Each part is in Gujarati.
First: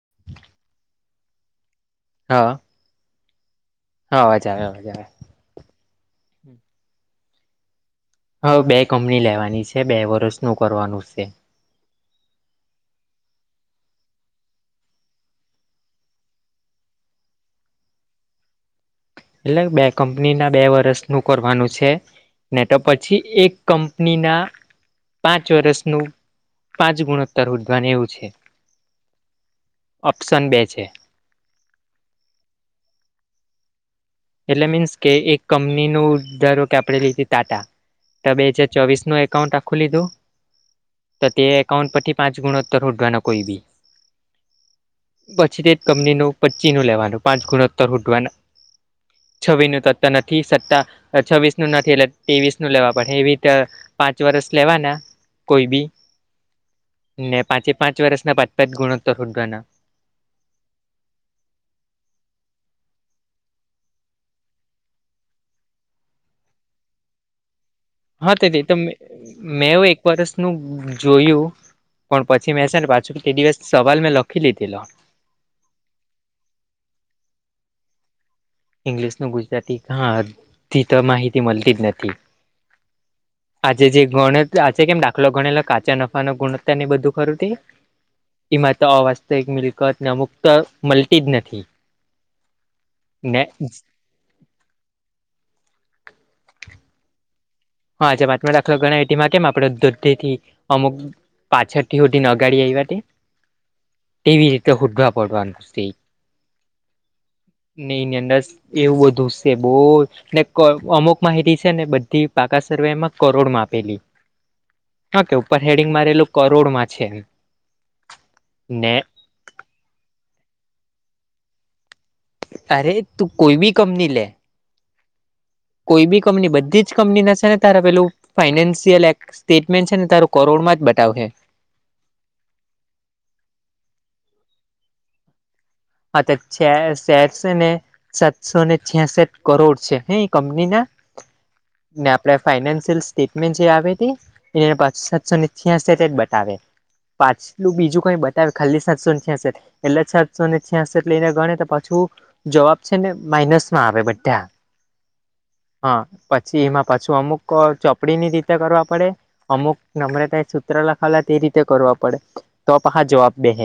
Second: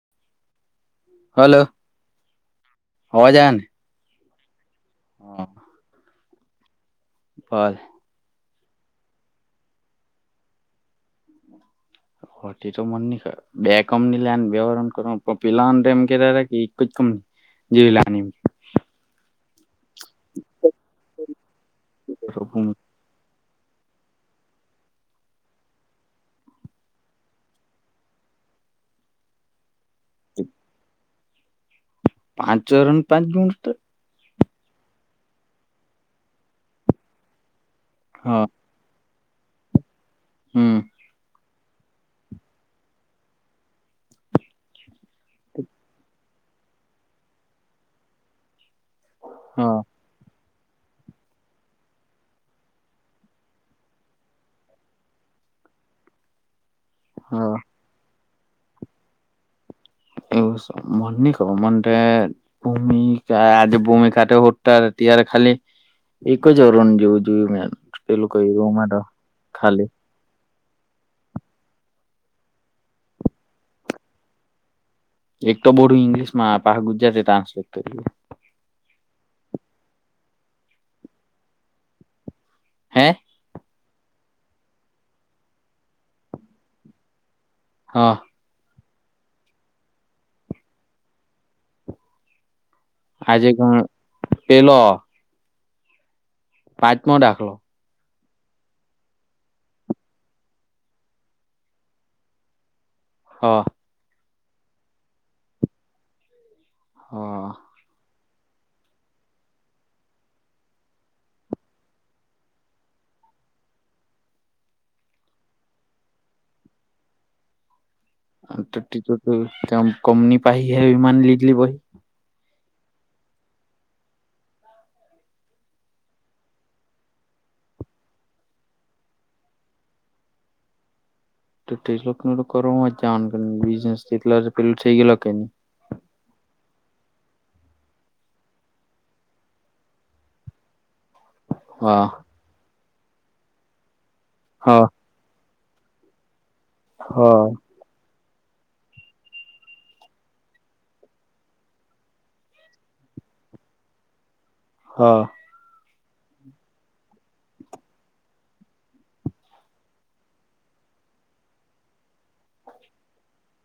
[inaudible] હલો. હા. અવાજ આને હા અવાજ આવે હા. બોલ. હા બે કંપની લેવાની છે બે વર્ષનું કરવાનું છે. મણ ની હ બે કંપની લેવાન બે વરહ માં કર પીલા એમ કેતા કે એક જ કંપની જેવી લાની એટલે બે કંપની ના બે વર્ષનું કરવાનું છેને, તો પછી એક કંપનીના. પાંચ વર્ષનું પાંચ ગુણોત્તર ઉદ્વવાન એવું છે. ઓપ્શન બે છે. પાંચ વરહ ન પાંચ ગુણોત્તર એટલે મીન્સ કે એક કંપનીનુ ધારો કે આપણે લીધ ટાટા તો હા બે જે ચોવીસ નું એકાઉન્ટ આખું લીધુ હમ્મ. તે એકાઉન્ટ પરથી પાંચ ગુણોત્તર હોધવાના કોઈ બી. પછી તે જ કંપનીનું પચીનું લેવાનું પાંચ ગુણોત્તર હોધવા ના. છવ્વી હા નું અતર નથી સત્તા છવ્વીસનું નથી, એટલે ત્રેવીસ ન લેવા પડે એવી રીતે પાંચ વરષ લેવાના કોઈ બી ને હા પાંચે પાંચ વર્ષના પાંચપચ ગુણોત્તર શોધવાના એવું મન ન ખ મન ભૂમિક આજ ભૂમિ ખાટ હોટતાતીાર ખાલી એક જ અરણ જેવું જોયું મેંમ હા, તેથી તો મેવ એક વર્સનુંું જોયું પણ પછી મેં છેને, પાછું તે દિવસ સવાલ મેં લખી લીધીલો એક તો બોડું ઇંગ્લિશમાં પા ગુજરાતી ટ્રાન્સલેટ કરું ઇંગ્લિશ ન ગુજરાતી ઘાથી તો માહિતી મળતી જ નથી. હે આજે જે ગણ આજે કેમ દાખલો ગણેલો કાચા નફા ન ગુણવત્તા ની બધું ખરું થ. હા એમાં તો અવાસ્તવિક મિલકત ને અમુક મળતી જ નથી. ને આજે પેલો પાત્મઢાખલો હા, રાખલો ઘણા એટીમાં કેમ આપડે દૂધ થી અમુક પાછોટી હઠી નગાડી એઈવા તે હા ટીવી રતે શુદધવા પાર્ડવાનું ખુશ- હમ્મ નહી અંદસ એવું બધું છે બહુ ને અમુક માહિતી છેને, બધી પાકા સર્વેમાં કરોડ માપેલી હ કે ઉપર હેડિંગ મારેલું કરોડમાં છેમ. તો ટમ કમની પાય હ લીધી બહી અરે તું કોઈ બી કંપની લે કોઈ બી કંપની બધી જ કંપની ના છેને, તારા પેલું ફાઈનાન્શિયલ એક સ્ટેટમેન્ટ છે ને તારું કરોડ માં જ બતાવશે તો ત્રીસ લખ ન તો કરવામાં જ જ બિનેસ એટલા પેલું થઈ ગયે કે ન હા તો શેરસ ને સાતસો ને છ્યાસઠ કરોડ છે, હ કંપની ના હા ને આપણેે ફાઈનાન્શિયલ સ્ટેટમેન્ટ જે આવી હતી એ હા પા સાતસો ની હ તે જ બતાવે હા પાછલું બીજું કઈ ત ખાલી સાતસશે એલા છ. પ્યાટ લઈને ગણે પાછું જવાબ છેને, માઇનસ માં આવે બધા હા હા પછી એમાં પાછું અમુક ચોપડીની રીતે કરવા પડે અમુક નમ્રતા સૂત્ર લખાવેલા તે રીતે કરવા પડે તો પ હા જવાબ બે હ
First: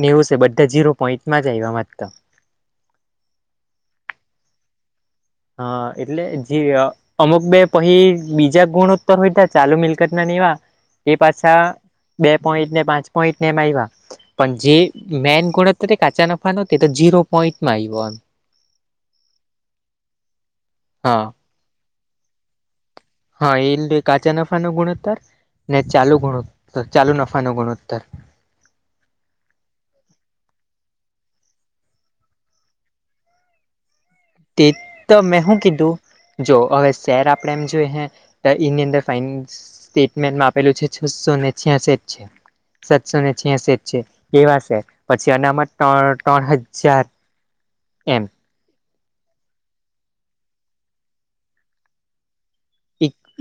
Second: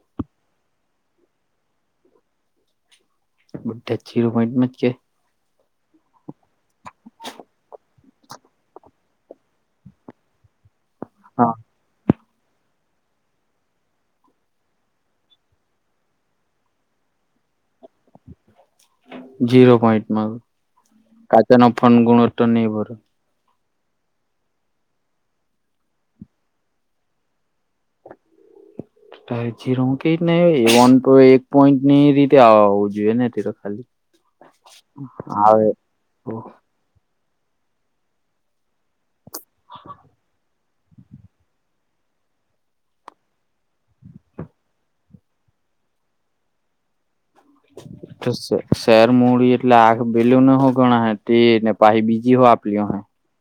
ને એવું છે બધા ઝીરો પોઈન્ટ માં જ આવમાં તો બુધે જીરો પોઈન્ટ મમાં જ કે હા, એટલે જે અમુક બે પછી બીજા ગુણોત્તર હોય ત ચાલુ મિલકત ના એવા એ હા પાછા બે પોઈન્ટ ને પાંચ પોઈન્ટ ને એમ આવ્યા પણ જે મેન ગુણત્ કાચા નફા ન તે તો જીરો પોઈન્ટમાં આવ્યોમ ઝીરો પોઈન્ટમાં હા. પાચ ન ફન ગુણત્વ નઈ ભર હા એલે કાચા નફા નો ગુણોત્તર ને ચાલુ ગુણોત્તર ચાલુ નફા નો ગુણોત્તર ત જીરો કઈ એક પોઈન્ટ ની રીતેવું જોઈએ, ને ખાલી તે તો મેં હું આવે કીધું જો અવે ત્યાં આપણે એમ જોઈએ હે એની અંદર ફાઇન્સ સ્ટેટમેન્ટમાં આપેલું છે છસો ને છ્યાસઠ છે સાતસો ને છ્યાસઠ છે. કેવાશે પછી, અનામત ત્રણ હજાર ત એમ સરેર મૂડી એટલે આખ ભેલ ન હો ગણા તે ને પાછ બીજી હો આપલી હો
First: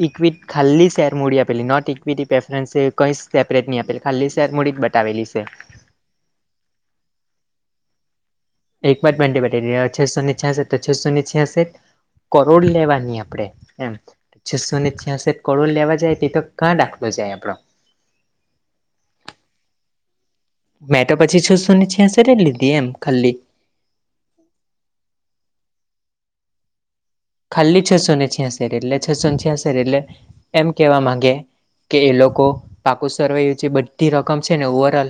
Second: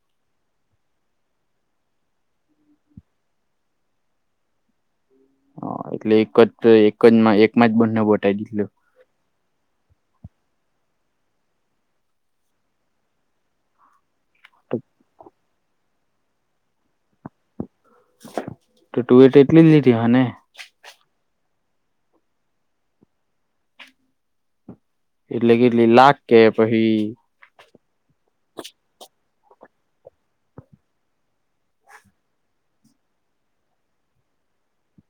ઇક્વિટ ખાલી શેર મૂડી આપેલી નોટ ઇક્વિટી પ્રેફરન્સ છે કઈ સેપરેટ નહી, આપેલી ખાલી શેર મૂડી બ દાબેલી છે. આ એટલે એક જ એક જ એકમાં જ બંને બતાવી દીધલો. એક વાર પેન્ડિંગ બતાવી દીધો આ છેસોને છાસઠ તો છસો ને છ્યાસી કરોડ લેવાની આપડે એમ. છસો ને છ્યાસઠ કરોડ લેવા જાય તે તો ક્યાં દાખલો જાય આપડો. તો ટુવે તે એટલી જ લીધી હ ને. મેં તો પછી છસો ને છ્યાસઠ લીધી એમ ખાલી. એટલે કેટલી લાખ કે પાહિ ખાલી છસો ને છ્યાસઠ એટલે છસો ને છ્યાંસર એટલે એમ કેવા માંગે કે એ લોકો પાકુ સરવૈયું જે બધી રકમ છે ને ઓવરલ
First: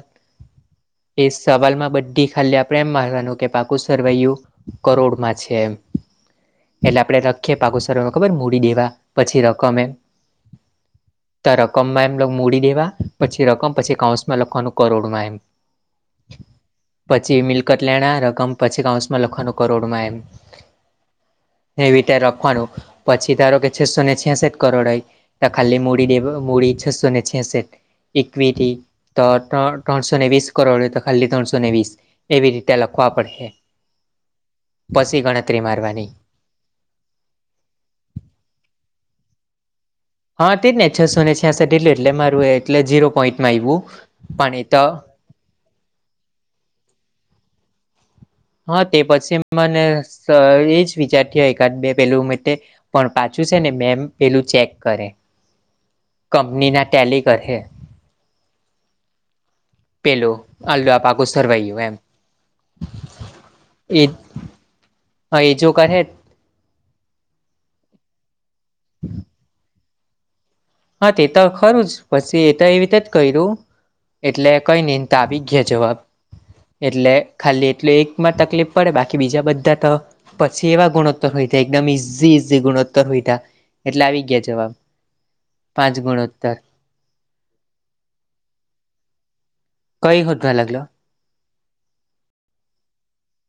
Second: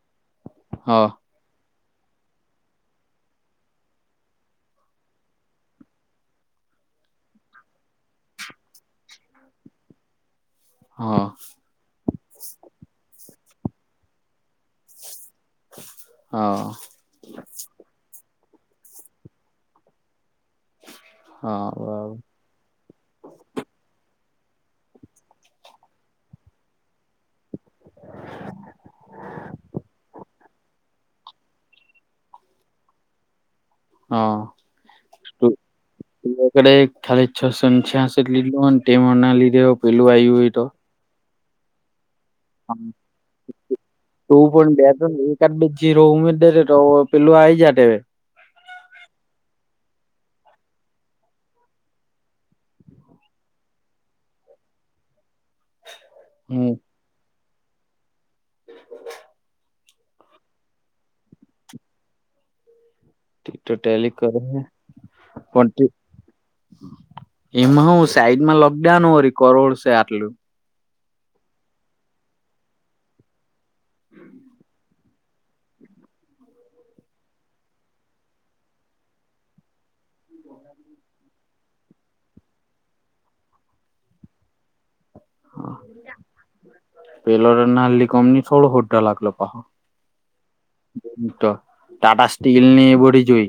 હા. એ સવાલમાં બધી ખાલી આપણે એમ મારવાનું કે પાકું સરવાયું કરોડમાં છે એમ. એટલે આપડે રાખીએ પાકુ સરવૈયો ખબર મૂડી દેવા પછી રકમ એમ. હા. તા રકમ માં એમ મૂડી દેવા પછી રકમ પછી કાઉન્સમાં લખવાનું કરોડમાં એમ. હા. પછી મિલકત લેણા રકમ પછી કાઉસમાં લખવાનું કરોડમાં એમ. હા ને એવી રીતે બરાબર. રાખવાનું પછી ધારો કે છસો ને છેાસઠ કરોડ હોય ખાલી મૂડી દે મૂડી છસો ને છેસઠ. ઇક્વિટી તો તો ત્રણસો ને વીસ કરોડે તો ખાલી ત્રણસો ને વીસ. એવી રીતે લખવા પડશે. હા પછી તુ ગણતરી મારવાની એે [unintelligible] ખાલી છસો ને છ્યાસઠ લીધેલું હોય ને તેમના લીધેઓ હા તેજ ને છસો ને છ્યાસઠટું એટલે મારું એટલે તું ઝીરો પોઈન્ટ માં આવું પણ ઈ તો બે ત્રણ એકાદ બે ઝીરો ઉમેર દેતે તો પેલુ આઈ જાતે. હા તે પછી મને સા એજ વિચાર થયો એકાદ બે પેલું માટે. પણ પાછું છે ને મેમ પેલું ચેક કરે. કંપની હમ ના ટેલી કર હે. પેલું આલુ આ પાકું સરવૈયું એમ. તો એ ટેલી કરીને હા એ જો [unintelligible] કરે એમાં હું સાઈડમાં લખી દેવાનું વળી કરોડ છે આટલું. હા તે તો ખરું જ પછી એ તો એવી રીતે જ કર્યું એટલે કઈ નિન તે આવી ગયા જવાબ. એટલે ખાલી એટલું એકમાં તકલીફ પડે બાકી બીજા બધા તો પછી એવા ગુણોત્તર હોય તે એકદમ ઈઝી ઈઝી ગુણોત્તર હોય તા એટલે આવી ગયા જવાબ. પાંચ ગુણોત્તર પેલો તો નાલી કંપની છોડો હોડો દાખલો પહો. કઈ [unintelligible] લાગલો. તેજ તો ટાટા સ્ટીલ ની એ બધી જ હોય.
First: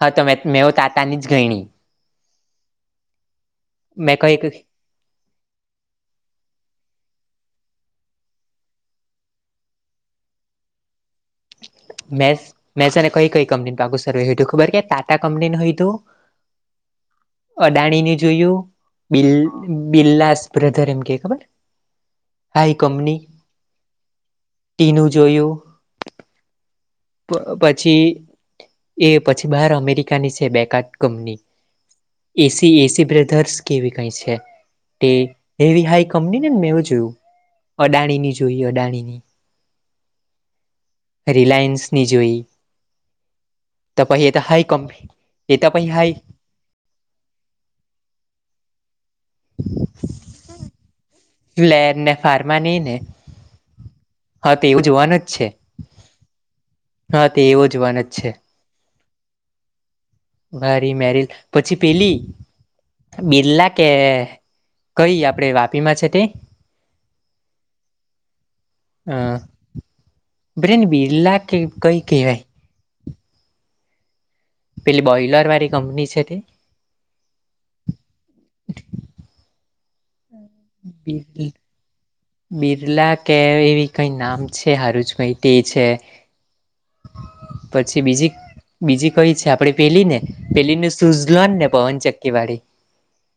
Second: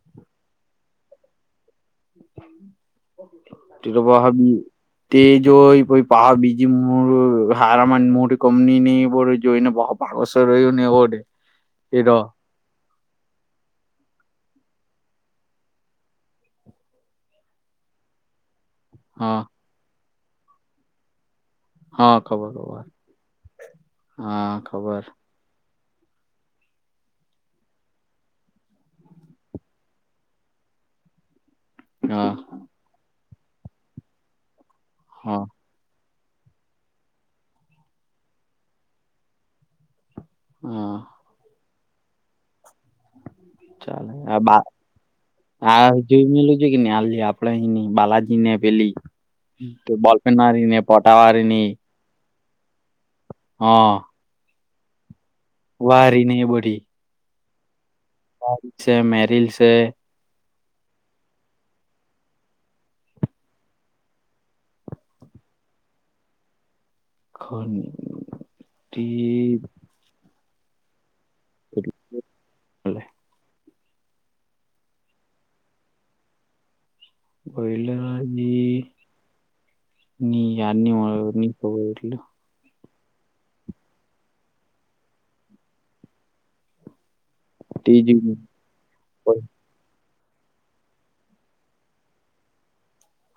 હા તો મે મેંવ તાતા ની જ ગયણી. તે તો મેં કઈ [unintelligible] તે જોઇ પાહિ પાહ બીજી મો હારામાં મોટી કંપની ની એ બધું જોઈને પહો બસો રહ્યું ને એવોર્ડે મેઝ મેઝ અને કઈ કઈ કંપની પાગુ સરવેું ખબર કે ટાટા કંપની હોય હતું અડાણી ને જોયું બિ હા બિરલાસ બ્રધર એમ કે ખબર હા ખબર હાઈ ખબર કંપની હા ખબર ટીનું જોયું પછી એ પછી બહાર અમેરિકાની છે બે કાદ કંપની. હા એસી એસી બ્રધર્સ કેવી કઈ છે તે. હા એવી હાઈ કંપની ને ને મેં એવું જોયું અડાણી ની જોય અડાણી ની. હા રિલાયન્સ નિ જોઈ. તો ચાલે પાહિ એ તો આ બા હાઈ કંપની એ તો પાહિ હાઈ હાલ આપડે બાલાજી ને પેલી બલફેનારીને પટાવા. લ્લેર ને ફારમાની ને. હા. હા તો એવું જોવાનું જ છે. વારી નહી બડી. હા તે એવો જ વાન જ છે. છે મેરીલ છે. વારી મેરીિલ પછી પેલી. બિરલા કે કઈ આપડે વાપી માં છે તે. ખ તે. બ્રેન બીરલા કે કઈ કહેવાય. હેલો. પેલી બોઈલર વાળી કંપની છે તે. વયલજી ની યારની બિરલા મળની ખ એટલે. બિરલા કે એવી કઈ નામ છે હારૂજ ભઈ તે છે. પછી બીજી તેજી બીજી કઈ છે આપ. આપે પેલી ને પેલી ને સુઝલોન ને પવન ચક્કીવાળી.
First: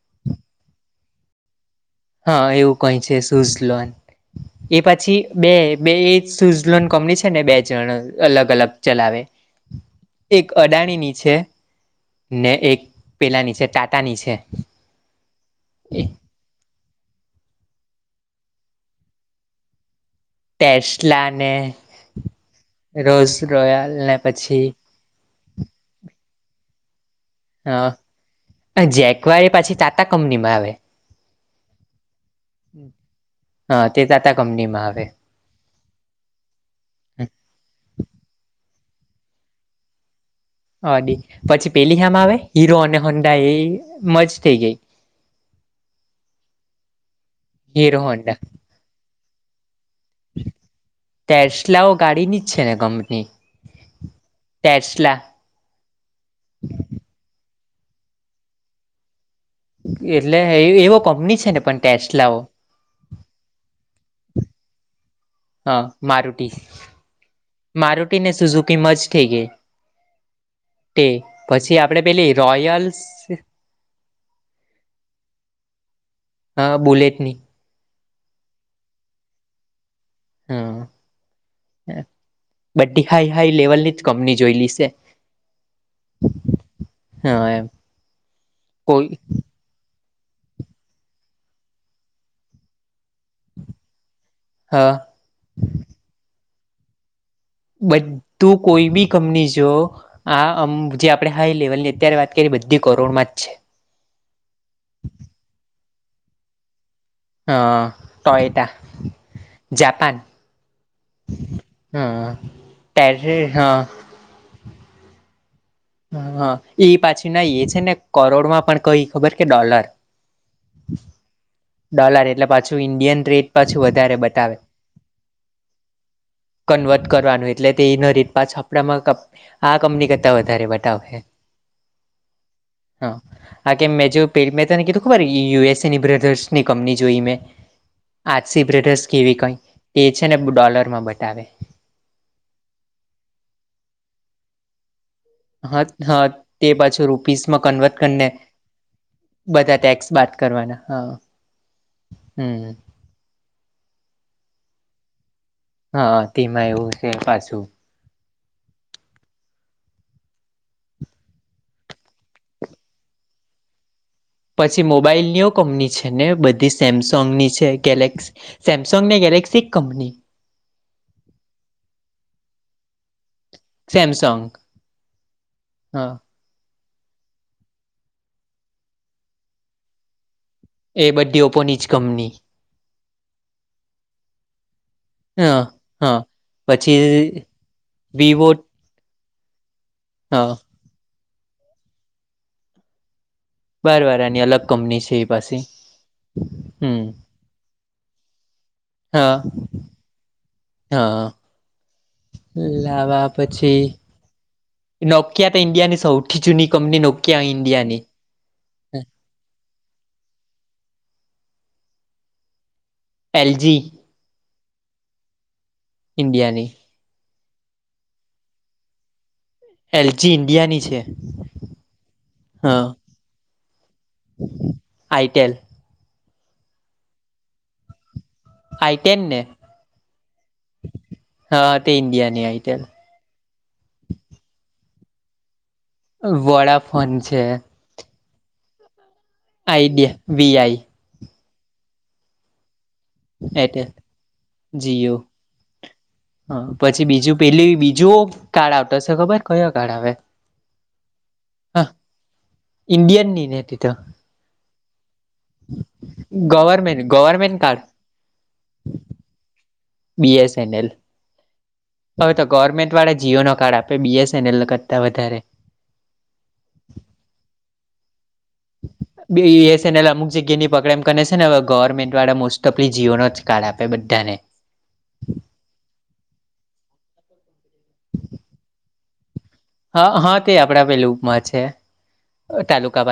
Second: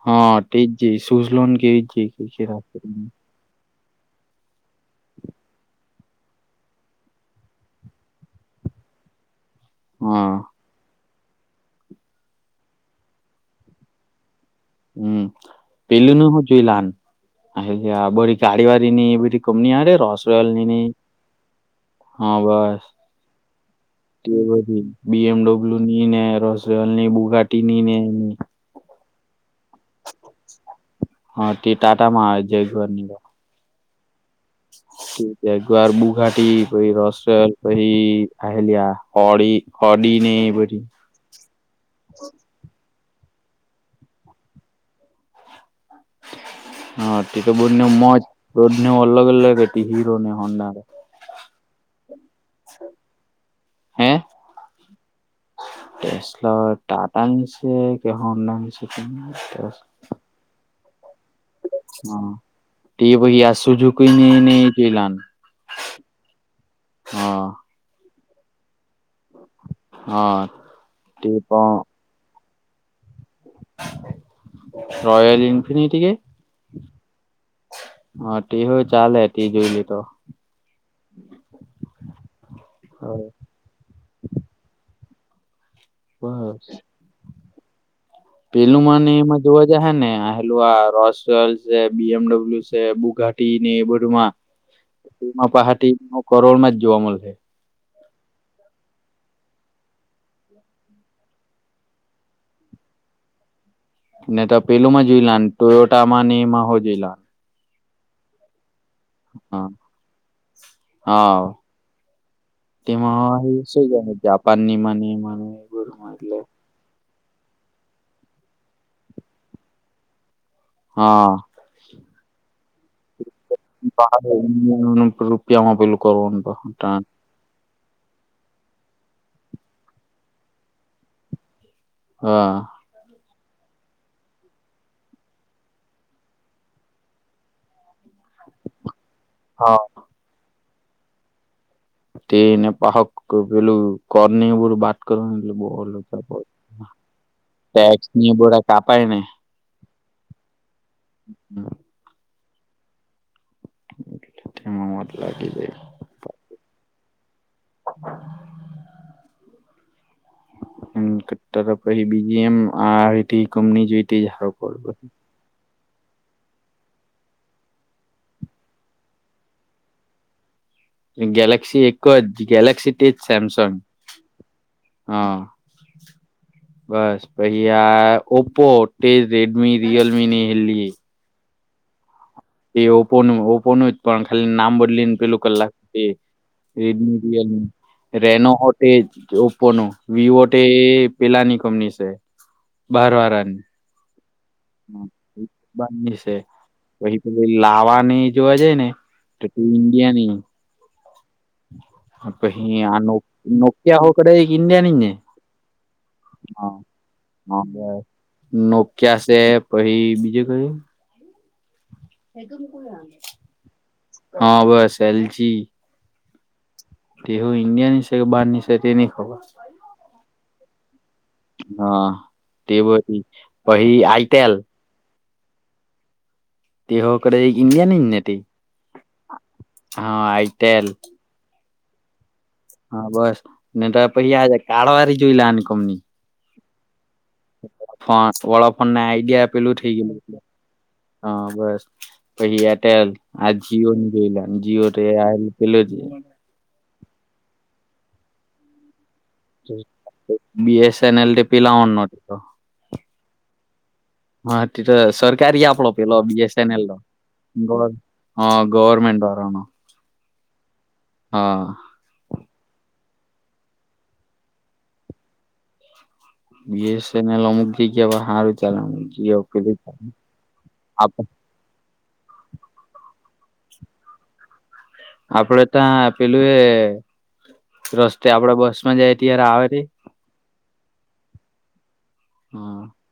હા એ જ જ સુઝ લોન કેવી જ. હા એવું કઈ છે સ્ઝલોડ. એ પછી બે બે સ્ઝલોન્ડ કંપની છે ને બે જણ અલગ અલગ ચલાવે. એક. અડાણીની છે ને એક પેલાની છે ટાટાની છે. હમ પેલુંનું હું જોઈ લન. હ બોી ગાડી વાાડી નની બ કોમની આડે રસ. ટલની ન ટેસ્લા ને હા બસ રોઝ રોયલ ને તે પછી બધી. બી એમડબલ્યુ ની ને રોસલની બુઘાટી ની ને એ. જેકવાર એ પાછી ટાટા કંપની માં આવે. હ તે ટાટા મહ જે ઘરની. હા તે તાતાા કંપની માં આવે. ગર બુઘાટી પ રસ પછ આલ આ હડી હડી ન પ. પછી પેલી આમ આવે હીરો અને હોંડા એ મજ થઈ ગઈ. હા તે તો બોધને હીરો મજ હોન્ડા બોધને અલગ અલગ હીરો. ને હોન્ડા તરશલાઓ ગાડીી નિચ છે ને કંપની. રસલા. ટેસ્ટ લ ટા ટની છે કે હો નાંગ છે તટે. એટલે એવો કંપની છે ને પણ ટેક્સ લાવો. ટી બહી આસુ છું ક જ લ. હા મારુટી હા મારુટીને સુુંઝ કમજ. હા તે ઠીક પછી આપડે પેલી રોયલસ. રયલ ઇનફિન એટી કે. બુલેટની હા ટી હું ચાલે ટી જોઈ લ તો. હા બધી હાઈ હાઈ લેવલ ની જ કંપની જોય લઈ છે. હ હ. હા એમ. પેલું એ કોઈ જા હ ને હલ આ રોલ છે બી એમડબલ્યુ છે બુઘાટી ને એ બધુંમાં હા માં પહાટીમાં કરોળમાં જ જોવા મળશે બધું કોઈ બી કંપની જો આમ જે આપડણે હાઈ લેવલ ની અત્યારે વાત કરીએ બધી કરોડ માં જ છે. ને તો પેલું માં જોઈ લ ટુયોટા નીમાં હો જોઈ લ. હ ટયટા હા જાપાન. હા હ તેમાં ટેરે સ હા જ. પનની મની મને. હ એટલે હા એ પાછી ના એ છે ને કરોડમાં પણ કઈ ખબર કે ડોલર. હા. ડોલર એટલે પાછું ઇન્ડિયન રેટ પાછું વધારે બતાવે રૂપિયા માં પેલું. કર તો હતા. કન્વર્ટ કરવાનું એટલે એનો રીત પાછપડામાં આ કંપની કરતા વધારે બતાાવશે. હા. હા. આ કે મેં જો પેલી મે તને કીધું ખબર યુએસએની બ્રધર્સની કંપની જોઈ મેં. આસી બ્રધર્સ કેવી કઈ હા તે છે ને ડોલર માં બતાવે. તેનેપહક પલું કરને એ બર બાત. કરો એટલે બ હા હા તે પાછું રૂપીસમાં કન્વર્ટ ટેસ કરીને બો કાપાય ને. બધા ટેક્સ બાદ કરવાના હા. હા. હમ. એ તેમાં મત લાગી જાય. હા તેમાં એવું છે પાછું. હમ પછી બીજી એમ આ રી કમની જોઈ. તે જ હારું પછી મોબાઈલ યોગ. કંપની છે ને બધી સેમસંગ ની છે ગેલેક્સી સેમસંગ ને ગેલેક્સી કંપની. ગેલાક્સી એકકો જ ગેલાક્સી. એજ સેમસંગ સેમસંગ હા. હા બસ ભૈય ઓપો તેજ રેડમી રિયલમી ની હેલી. એ બધી ઓપોની જ કંપની. એ ઓપોનું ઓપોનું જ પણ ખાલી નામ બદલીને. પેલું હા કલાક હા રીડમી પછી વિવો રેનો. એ ઓપ્પો ન વિવો હા તો પેલાની કંપની છે બાર વારની. બર વાર આની અલગ કંપની છે એ પાસે હમ. પી લાવાની જોવા જાય ને. હા તો તે ઇન્ડિયાની હા. પછી આ નો લાવા પછી નોકિયા હો કદાચ એક ઇન્ડિયાની જ ને નોકિયા તો ઈન્ડિયાની સૌથી જૂની હા કંપની નોક. ક્યાં હા ઇન્ડિયાની. બસ નોકિયા છે પછ બીજું કયું. L G. હા બસ એલજી. ઇન્ડિયાની તેહું ઇન્ડિયા ની છે કે બહાર ની છે તે નની ખબર. એલજી ઇન્ડિયાની છે. હા તે બ હા પહી આઈતલ આઈટેલ તેઓ કર ન્ડિયાની જ નથી આઈટેન ને હા તે ઇન્ડિયા ની આઈટેલ. હા બસ ને ત પછી કાળવાળ જોઈ લની કમની. વોડા ફોન છે. ફોન વડાફોન નાને આઈડિયા પેલું થઈ આઈડિયા ગ. વીઆઈ હા બસ પછી એટેલ. આ એટેલ જીઓ નની જોઈલા જીઓ પલો જે. હ પછી બીજું પેલી બીજું કાર્ડ આવતોશે ખબર? કયો કાર્ડ આવે બી એસ એન એલ પલાઓણ ન ઈન્ડયન ની ને તિથ તો હા ત તો સરકારી આપલો પેલો બીએસએનએલ ગવર્મેન્ટ ગવર્મેન્ટ કાર્ડ હ ગવરમેન્ટ વારા નુ બી એસ એન એલ હા હવે તો ગવર્મેન્ટ વાળા જીઓ નો કાર્ડ આપે બીએસ એનએલ કરતા વધારે. બી એસ એન એલ અમૂક જગ્યા હારુ એસનએલ અમુક જગ્યા ની પકડમ આપ કરને છે ને હવે ગવર્મેન્ટ વાળા મોસ્ટ તો પણ જીઓનો જ કાડ આપે બધાને આપડે ત્યાં પેલું એ રસ્તે આપડે બસ માં જાય ત્યારે આવે રે હ હા તે આપણા પેલુંમાં છે હા તાલુકા